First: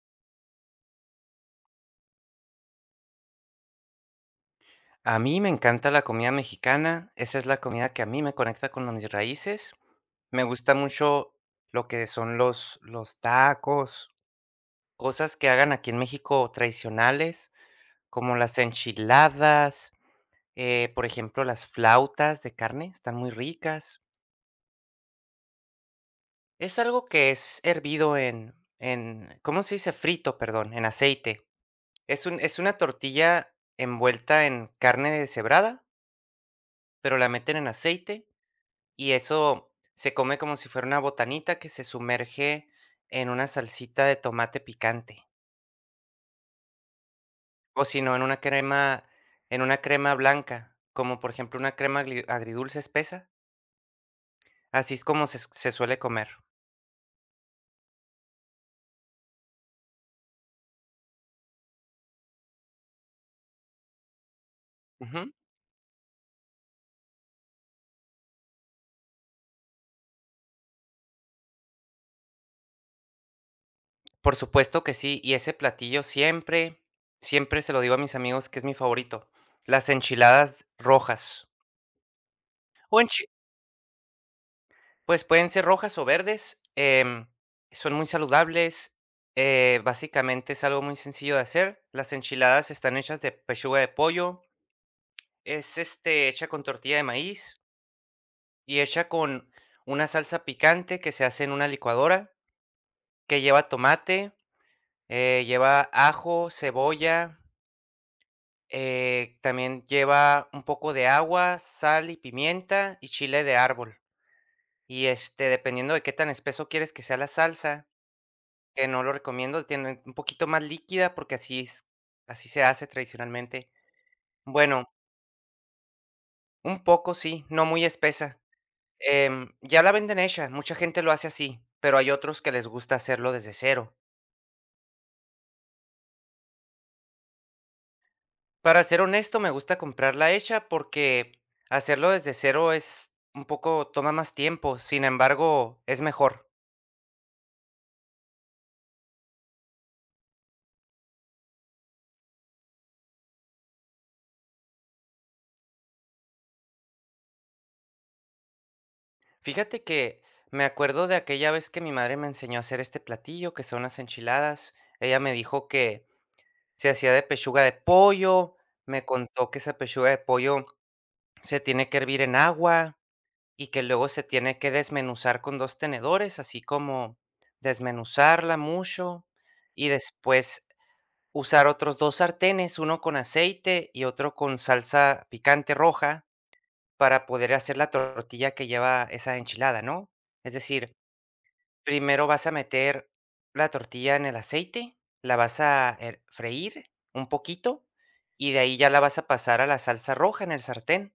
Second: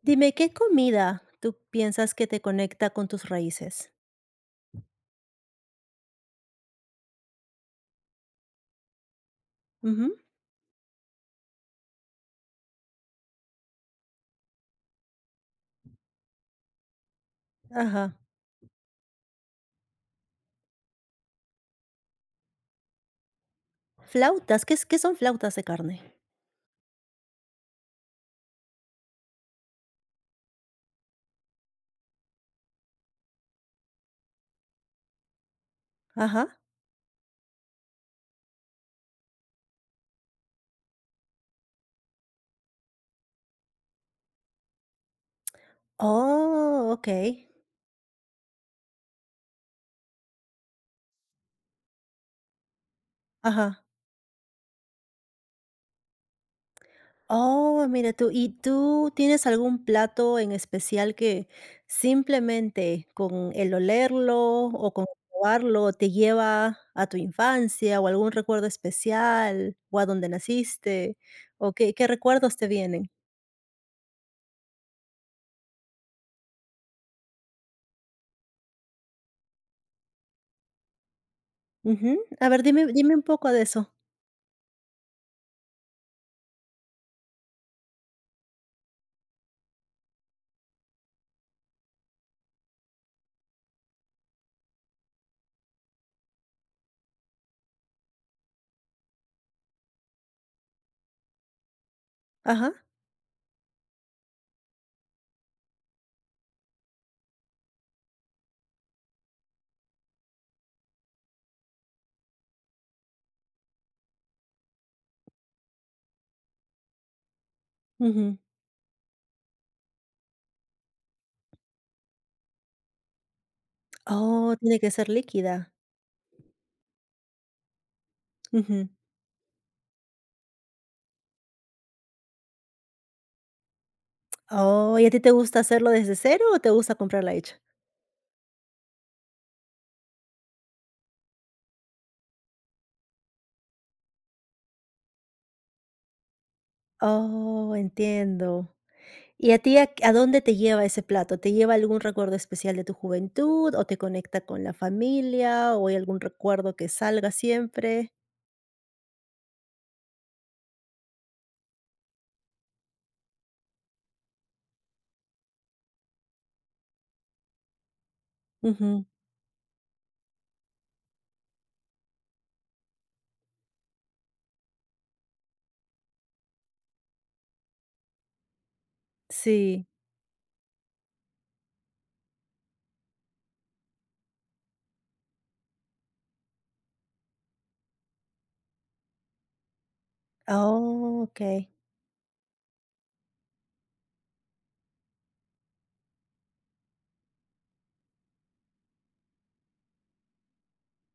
Dime, ¿qué comida tú piensas que te conecta con tus raíces? A mí me encanta la comida mexicana, esa es la comida que a mí me conecta con mis raíces. Ujú, Me gusta mucho lo que son los tacos, cosas que hagan aquí en México tradicionales, ajá. como las enchiladas, por ejemplo, las flautas de carne, están muy ricas. Flautas, ¿qué son flautas de carne? Es algo que es hervido en, ¿cómo se dice? Frito, perdón, en aceite. Es una tortilla envuelta en carne deshebrada, Ajá. pero la meten en aceite. Y eso se come como si fuera una botanita que se sumerge en una salsita de tomate picante, Oh, okey. o si no, en una crema blanca, como por ejemplo una crema agridulce espesa, Ajá. así es como se suele comer. Oh, mira tú. ¿Y tú tienes algún plato en especial que simplemente con el olerlo o con Ujú. probarlo te lleva a tu infancia o algún recuerdo especial o a donde naciste? ¿O qué recuerdos te vienen? Por supuesto que sí, y ese platillo siempre, siempre se lo digo a mis amigos que es mi favorito, las enchiladas rojas. Ujú. A ver, dime un poco de eso. Pues pueden ser rojas o verdes, son muy saludables, básicamente es algo muy sencillo de hacer. Las enchiladas están hechas de pechuga de pollo, es este, hecha con tortilla de maíz y hecha con una salsa picante que se hace en una licuadora, Ajá. que lleva tomate, lleva ajo, cebolla, también lleva un poco de agua, sal y pimienta y chile de árbol. Y este, dependiendo de qué tan espeso quieres que sea la salsa, Ujú. que no lo recomiendo, tiene un poquito más líquida porque así se hace tradicionalmente. Oh, tiene Bueno, que ser líquida. un poco sí, no muy espesa. Ujú. Ya la venden hecha, mucha gente lo hace así, pero hay otros que les gusta hacerlo desde cero. Oh, ¿y a ti te gusta hacerlo desde cero o te gusta comprarla hecha? Para ser honesto, me gusta comprarla hecha porque hacerlo desde cero es un poco toma más tiempo, sin embargo, es mejor. Oh, entiendo. ¿Y a ti a dónde te lleva ese plato? ¿Te lleva algún recuerdo especial de tu juventud o te conecta con la familia o hay algún recuerdo que salga siempre? Fíjate que me acuerdo de aquella vez que mi madre me enseñó a hacer este platillo, que son las enchiladas. Ella me dijo que se hacía de pechuga de pollo, me Ujú. contó que esa pechuga de pollo se tiene que hervir en agua y que luego se tiene que desmenuzar con 2 tenedores, así como desmenuzarla mucho, Sí. y después usar otros 2 sartenes, uno con aceite y otro con salsa picante roja, para poder hacer la tortilla que lleva esa enchilada, ¿no? Es decir, Oh, ok. primero vas a meter la tortilla en el aceite, la vas a her freír un poquito, y de ahí ya la vas a pasar a la salsa roja en el sartén,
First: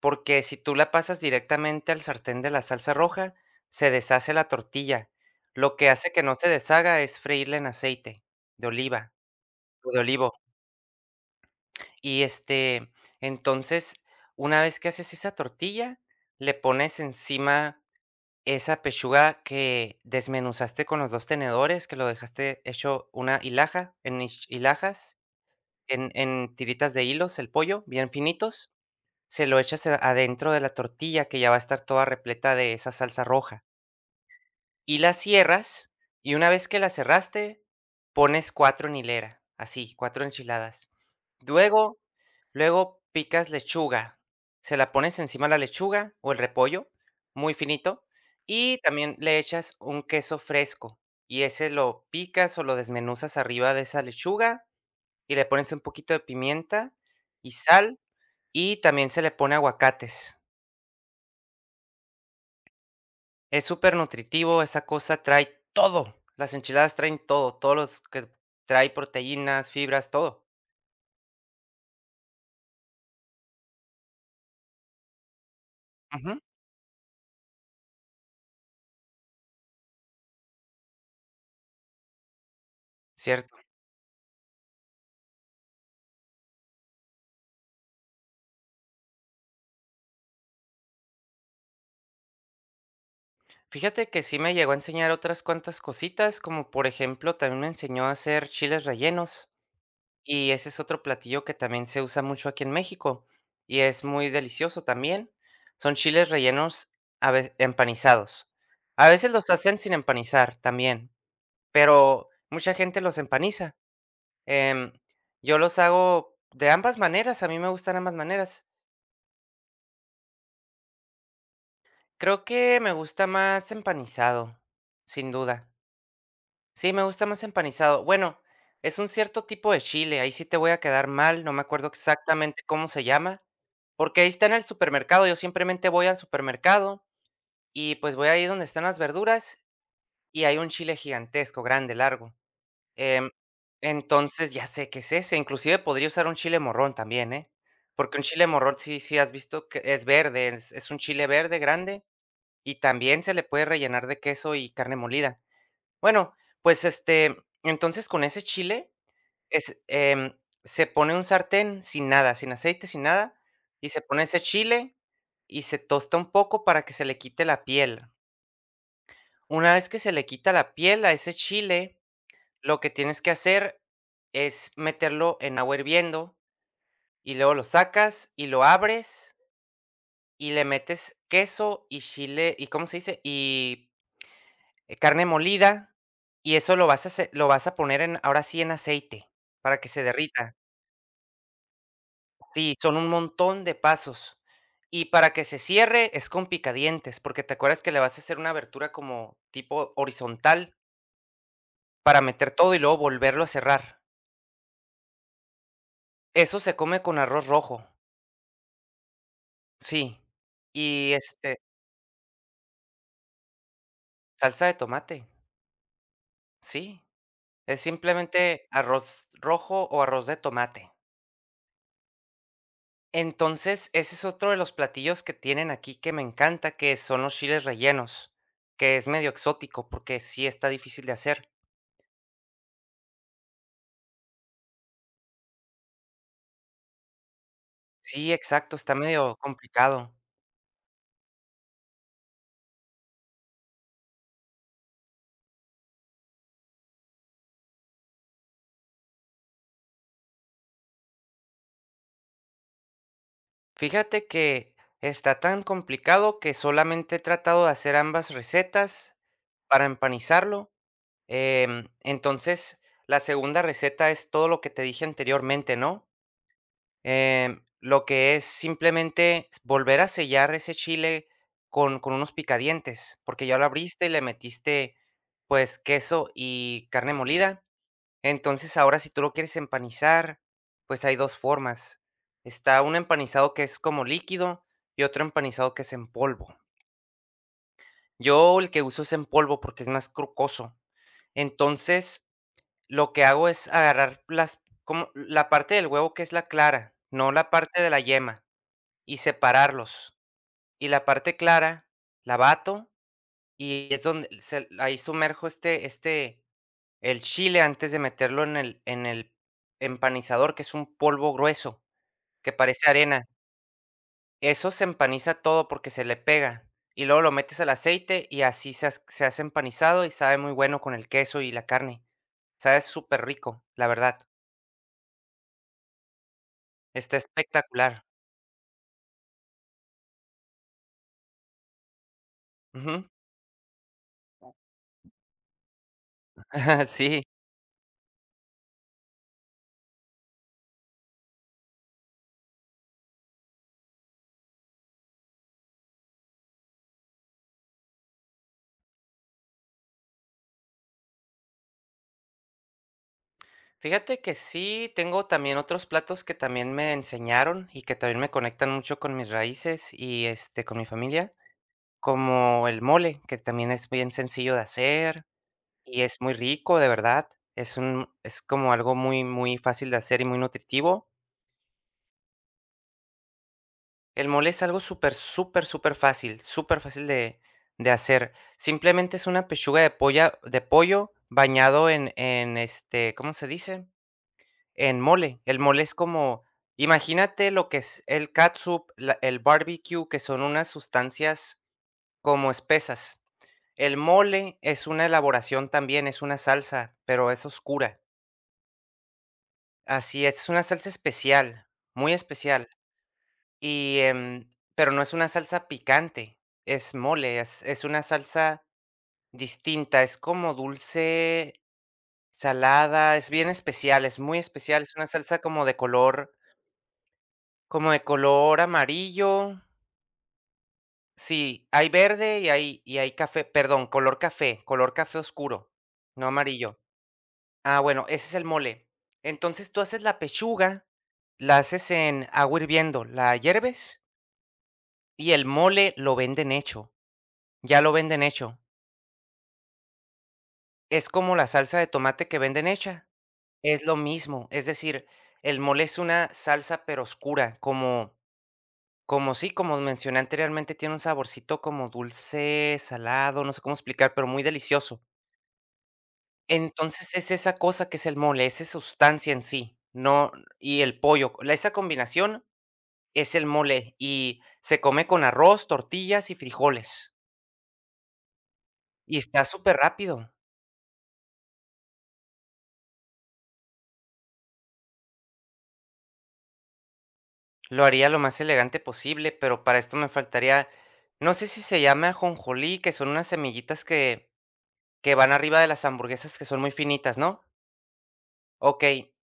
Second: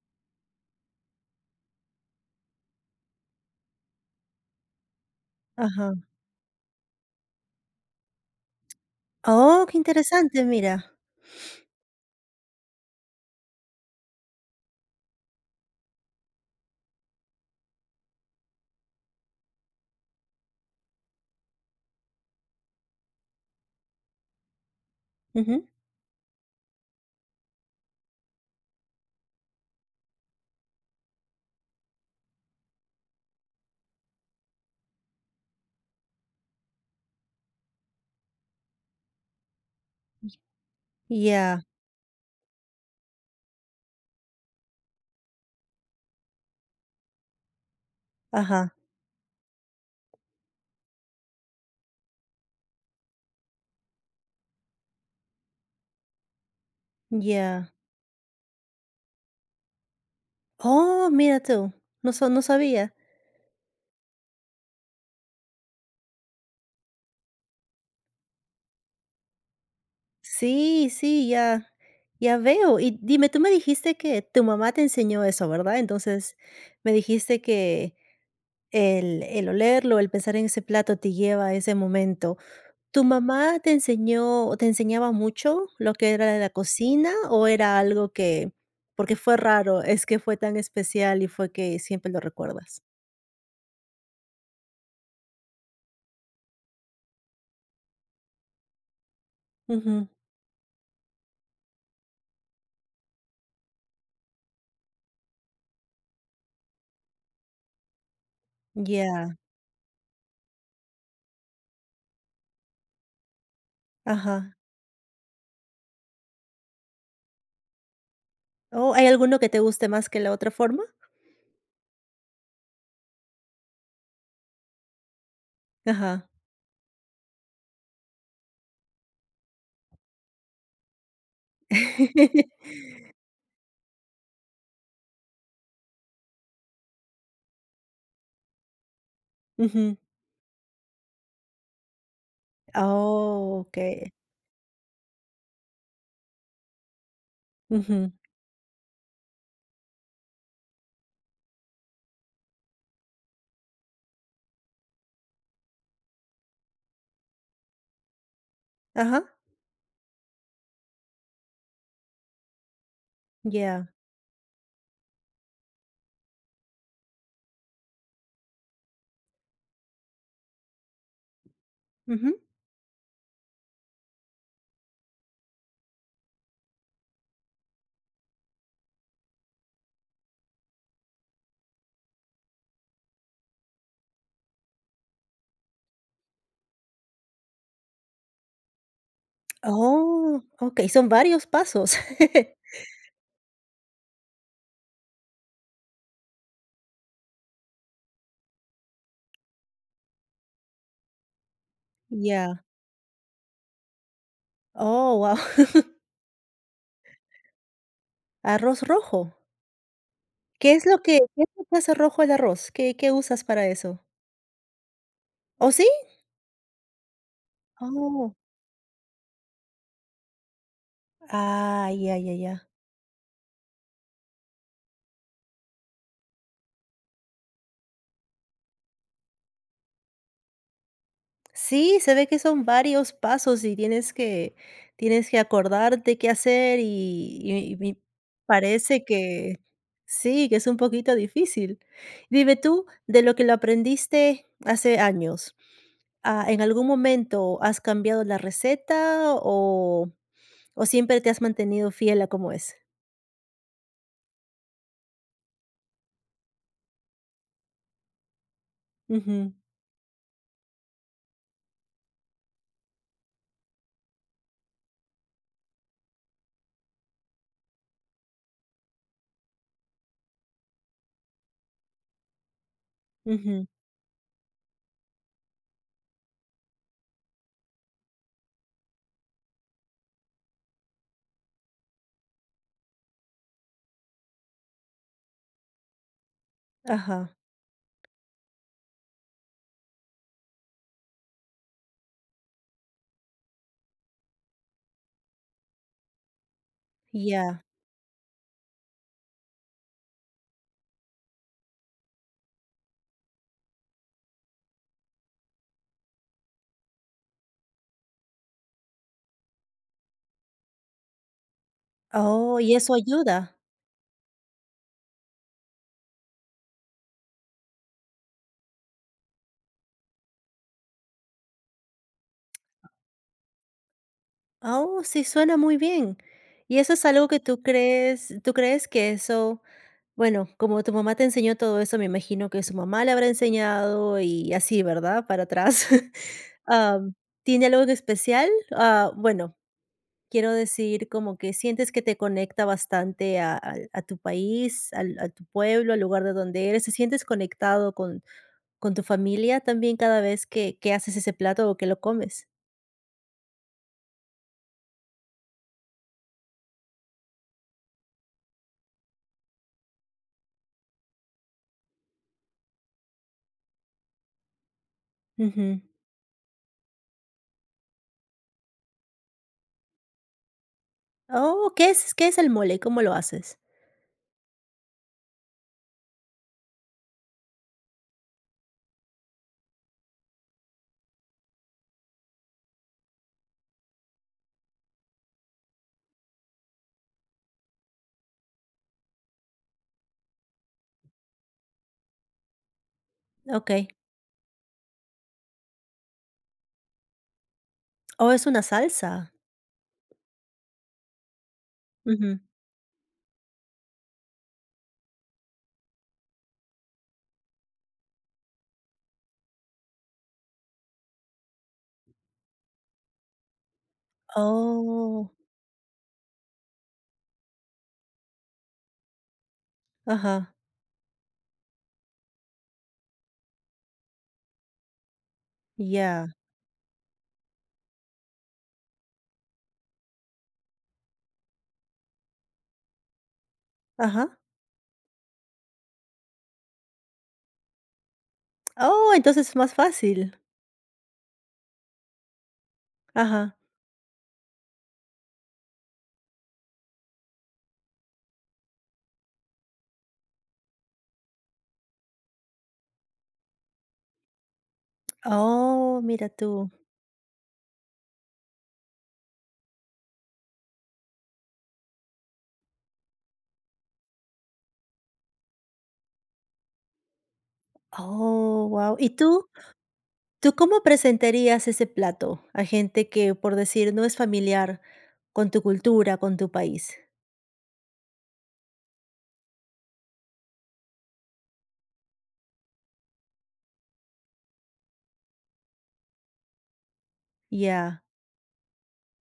porque si tú la pasas directamente al sartén de la salsa roja, se deshace la tortilla. Lo que Ajá. hace que no se deshaga es freírla en aceite de oliva Oh, qué o de olivo. interesante, mira. Y, este, entonces, una vez que haces esa tortilla, le pones encima esa pechuga que desmenuzaste con los 2 tenedores, que lo dejaste hecho una hilaja en hich hilajas, Ujú. en tiritas de hilos, el pollo, bien finitos, se lo echas a adentro de la tortilla, que ya va a estar toda repleta de esa salsa roja, y la cierras, y una vez que la cerraste, pones 4 en hilera, así, 4 enchiladas. Ya, Luego Luego picas lechuga, se la pones encima de la lechuga o el repollo, muy finito, ajá, y también le echas un queso fresco, y ese lo picas o lo desmenuzas arriba de esa lechuga, y le pones un poquito de pimienta y ya. sal, y también se le pone aguacates. Oh, mira tú, no, no sabía. Es súper nutritivo, esa cosa trae todo. Las enchiladas traen todo, todos los que trae proteínas, fibras, todo. Sí, sí, ya, ya veo. Y dime, tú me dijiste que tu mamá te enseñó eso, ¿verdad? Entonces, Ujú. me dijiste que el olerlo, el pensar en ese plato te lleva a ese momento. ¿Tu Cierto. mamá te enseñó o te enseñaba mucho lo que era de la cocina o era algo que, porque fue raro, es que fue tan especial y fue que siempre lo recuerdas? Fíjate que sí me llegó a enseñar otras cuantas cositas, como por ejemplo, también me enseñó a hacer chiles rellenos, Ujú, y ese es otro platillo que también se usa mucho aquí en México, y es muy delicioso también. Son chiles rellenos empanizados. A veces ya, los hacen sin empanizar también, pero mucha gente los empaniza. ajá. Em, yo los hago de ambas maneras, a mí me gustan ambas maneras. ¿O hay alguno que te guste más que la otra forma? Creo que me gusta más empanizado, sin duda. Ajá. Sí, me gusta más empanizado. Bueno, es un cierto tipo de chile, ahí sí te voy a quedar mal, no me acuerdo exactamente cómo se llama, porque ahí está en el supermercado, yo simplemente voy al supermercado y pues voy ahí donde están las verduras Ujú. y hay un chile gigantesco, grande, largo. Em, Oh, okay. entonces ya sé qué es ese, inclusive podría usar un chile morrón también, ¿eh? Ujú. Porque un chile morrón, sí, sí, has visto que es verde, es un chile verde grande y también se le puede rellenar de queso y carne molida. Bueno, pues, este, entonces con ese chile Ajá. es, em, se pone un sartén sin nada, sin aceite, sin nada, Yeah. y se pone ese chile y se tosta un poco para que se le quite la piel. Una vez que se le quita la piel a ese chile, Ujú. lo que tienes que hacer es meterlo en agua hirviendo y luego lo sacas y lo abres y le metes queso y chile y, ¿cómo se dice? Y carne molida, y eso lo vas a poner en ahora sí, en aceite, para que se Oh, derrita. okay, son varios pasos. Sí, son un montón de pasos. Y para que se cierre, es con picadientes, porque, ¿te acuerdas que le vas a hacer una abertura como tipo horizontal para meter Yeah. todo y luego volverlo a cerrar? Oh, wow. Eso se come con arroz rojo, Arroz rojo. sí. ¿Qué es lo Y, que qué es este, lo que hace rojo el arroz? ¿Qué usas para eso? salsa de tomate, ¿O sí? sí. Es Oh. simplemente arroz rojo o arroz de tomate. Ah, ya, ya, ya. Entonces, ese es otro de los platillos que tienen aquí que me encanta, que son los chiles rellenos, que es medio exótico porque sí está difícil de hacer. Sí, se ve que son varios pasos y tienes que acordarte qué hacer y me Sí, exacto, está parece medio que complicado. sí, que es un poquito difícil. Dime tú, de lo que lo aprendiste hace años, ¿en algún momento has cambiado la receta o siempre te has mantenido fiel a cómo es? Fíjate que está tan complicado que solamente he tratado de hacer ambas recetas Ujú, para empanizarlo. Entonces, la segunda receta es todo lo que te dije anteriormente, ¿no? Lo que es simplemente s volver a sellar ese chile con unos picadientes, porque ya lo ujú, abriste y le metiste, pues, queso y carne molida. Entonces, ahora si tú lo quieres empanizar, pues, hay 2 formas. Está un empanizado que es como líquido y otro empanizado que es en polvo. ajá, Yo el que uso es en polvo porque es más crocoso. Entonces, lo que hago es agarrar las, como la parte del huevo que es la clara, no la ya. parte de la yema, y separarlos. Y la parte clara la bato y es donde se ahí sumerjo este el chile antes de meterlo en el empanizador, que es un polvo grueso que Oh, ¿y parece eso arena. ayuda? Eso se empaniza todo porque se le pega y luego lo metes al aceite y así se hace empanizado y sabe muy bueno con el queso y la carne. Sabe súper rico, la verdad. Ah, oh, sí, suena muy bien. ¿Y eso es Está algo que espectacular. Tú crees que eso, bueno, como tu mamá te enseñó todo eso, me imagino que su Ujú. mamá le habrá enseñado y así, ¿verdad? Para atrás. Am, Sí. ¿tiene algo en especial? Ah, bueno, quiero decir, como que sientes que te conecta bastante a, a tu país, a tu pueblo, al lugar de donde eres. ¿Te sientes conectado con tu familia también cada vez que haces ese plato o que lo comes? Fíjate que sí, tengo también otros platos que también me enseñaron y que también me conectan mucho con mis raíces y, este, con mi familia, como el mole, que también es bien sencillo de hacer Ujú. y es muy rico, de verdad. Es como algo muy, muy fácil de hacer y muy nutritivo. Oh, ¿qué es el mole? ¿Cómo lo haces? El mole es algo súper, súper, superfácil, fácil súper fácil de hacer. Simplemente es una pechuga de polla de pollo bañado en, este, ¿cómo se dice? En mole, el mole es como, imagínate lo que es el catsup, la el barbecue, que son unas sustancias como espesas. Okey. El mole es una elaboración también, es una salsa, pero es oscura. Oh, es una salsa. Así es una salsa especial, muy Ujú. especial. Y, em, pero no es una salsa picante, es mole, es una salsa distinta, es como dulce, salada, es bien especial, es muy especial, es una Oh, salsa como de color, como de color amarillo. ajá, Sí, hay verde y hay café, perdón, color café oscuro, no ya, amarillo. Ah, bueno, ese es el mole. Entonces, tú haces la pechuga, la haces en agua hirviendo, la hierves ajá. y el mole lo venden hecho, ya lo venden hecho. Oh, entonces es más fácil. Es como la salsa de tomate que venden hecha, Ajá. es lo mismo, es decir, el mole es una salsa, pero oscura, como, como sí, como mencioné anteriormente, tiene un saborcito como dulce, salado, no sé cómo explicar, pero muy delicioso. Oh, mira tú. Entonces, es esa cosa que es el mole, esa sustancia en sí, no, y el pollo, la esa combinación es el mole, y se come con arroz, tortillas y frijoles, Oh, guau. ¿Y y está tú súper rápido. tú cómo presentarías ese plato a gente que, por decir, no es familiar con tu cultura, con tu país? Lo haría lo más elegante posible, pero para esto me faltaría, no sé si se llama ajonjolí, que son unas semillitas que van arriba de las hamburguesas que son muy finitas, ¿no? Ya, Okey.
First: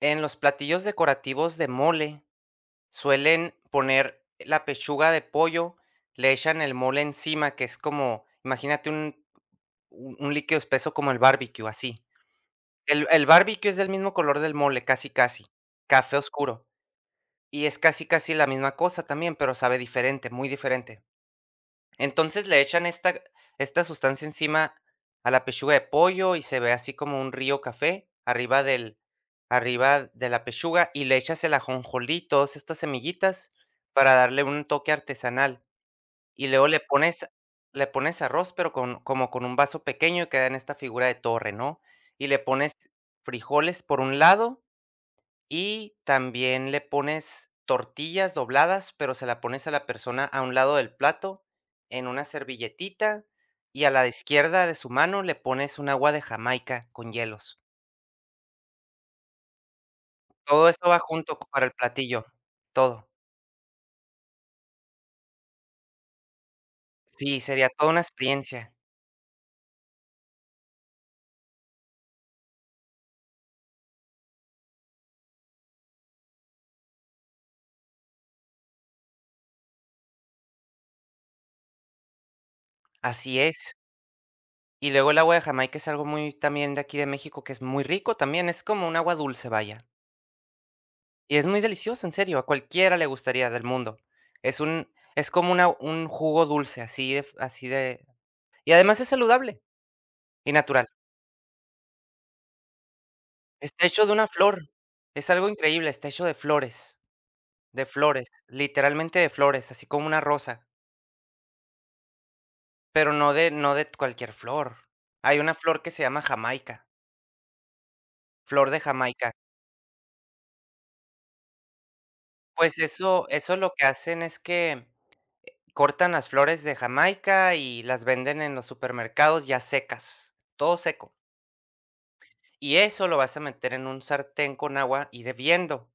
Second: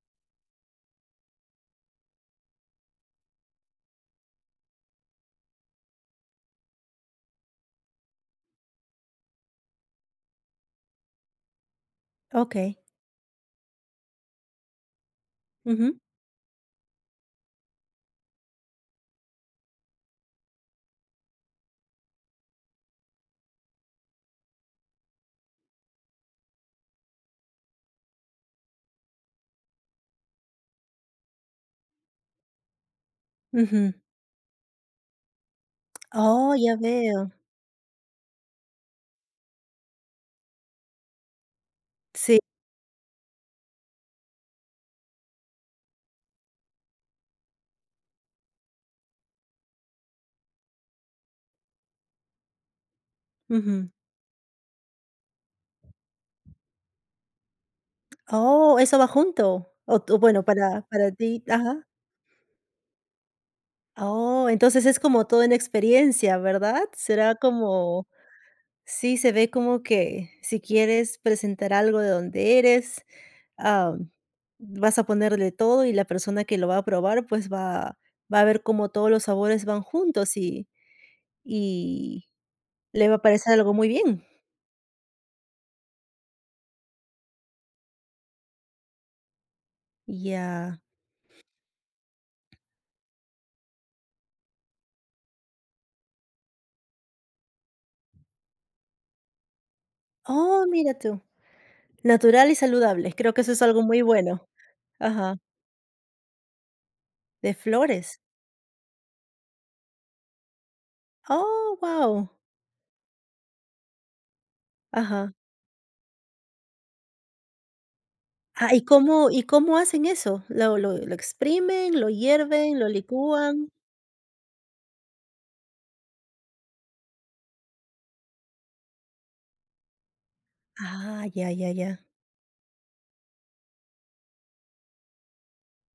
En los platillos decorativos de mole suelen poner la pechuga de pollo, le echan el mole encima, que es como, imagínate un líquido espeso como el barbecue, así. okey. El barbecue es del mismo color del mole, casi casi, Ujú, café oscuro. Y es casi casi la misma cosa también, pero sabe diferente, muy diferente. Entonces le echan esta sustancia encima a la pechuga de pollo y se ve así como un río café arriba de la pechuga y le echas el ajonjolí, todas estas semillitas ujú. para darle un toque artesanal. Y Oh, luego ya le pones veo. le pones arroz, pero con, como con un vaso pequeño, y queda en esta figura de torre, ¿no? Y Sí, le pones frijoles por un lado y también le pones tortillas dobladas, pero se la pones a la persona a un lado del plato, en una servilletita, y ujú. a la izquierda de su mano le pones un agua de Jamaica con hielos. Oh, eso va junto. O tú, bueno, Todo para eso va para junto ti co- Para el ajá. platillo, todo. Oh, entonces es como todo en experiencia, ¿verdad? Será Sí, sería toda una como experiencia. Sí, se ve como que si quieres presentar algo de donde eres, am, vas a ponerle todo y la persona que lo va a probar, pues, va a ver cómo todos los sabores van juntos y le va a Así parecer algo es. muy bien. Y luego el agua de Jamaica es algo muy también de aquí de México, que es muy rico también, es como un agua dulce, vaya. Ya. Y es muy delicioso, en serio, a cualquiera le gustaría del mundo. Es un es como una un jugo dulce, así de y además es saludable y Oh, natural. mira tú. Natural y saludable. Creo que eso es algo Está muy hecho de una bueno. flor, es Ajá. algo increíble, está hecho De de flores. flores, literalmente de flores, así como una rosa, Oh, guau. pero no, de no de cualquier flor. Ajá. Hay una flor que se llama jamaica, flor Ah, de ¿y cómo Jamaica. y cómo hacen eso? ¿Lo exprimen, lo hierven, Pues lo eso licúan? lo que hacen es que cortan las flores de Jamaica y las venden en los supermercados ya secas, todo seco. Ah, ya, ya, ya. Y eso lo vas a meter en un sartén con agua hirviendo,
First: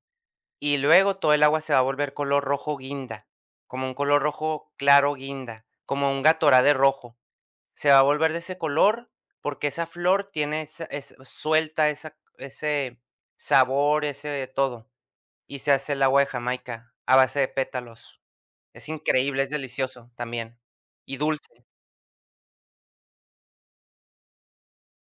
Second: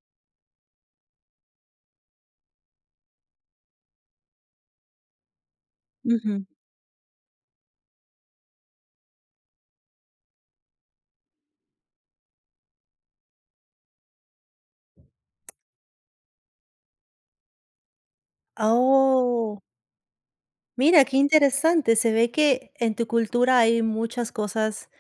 y luego todo el agua se va a volver color rojo guinda, como un color rojo claro guinda, como un Ujú. Gatorade rojo. Se va a volver de ese color porque esa flor tiene esa es suelta esa ese sabor, ese todo, y se hace el agua de Jamaica a base de pétalos. Es increíble, es Oh, delicioso también, mira, qué y dulce. interesante. Se ve que en tu cultura hay muchas cosas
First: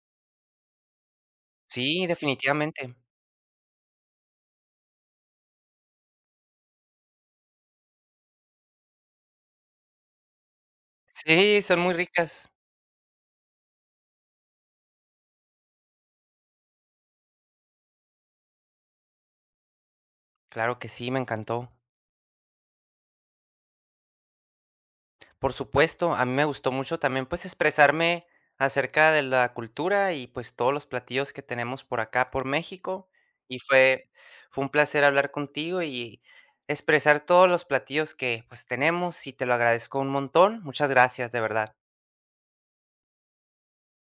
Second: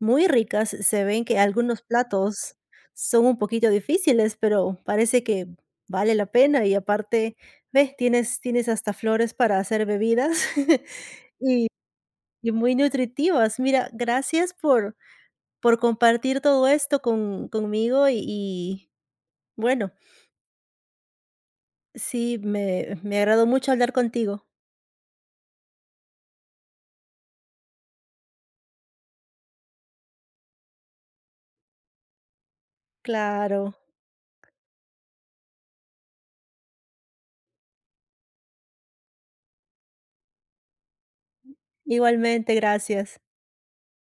muy ricas. Se ven que algunos Sí, platos definitivamente. son un poquito difíciles, pero parece que vale la pena y aparte, ves, tienes hasta flores para hacer bebidas Sí, y son muy ricas. y muy nutritivas. Mira, gracias por compartir todo esto conmigo y bueno, Claro que sí, me encantó. sí, me agradó mucho hablar contigo. Por supuesto, a mí me gustó mucho también, pues, expresarme acerca de la cultura y, pues, todos los platillos que tenemos por acá, por México, y Claro, fue un placer hablar contigo y expresar todos los platillos que, pues, tenemos, y te lo agradezco un montón. Muchas gracias, de verdad. igualmente, gracias.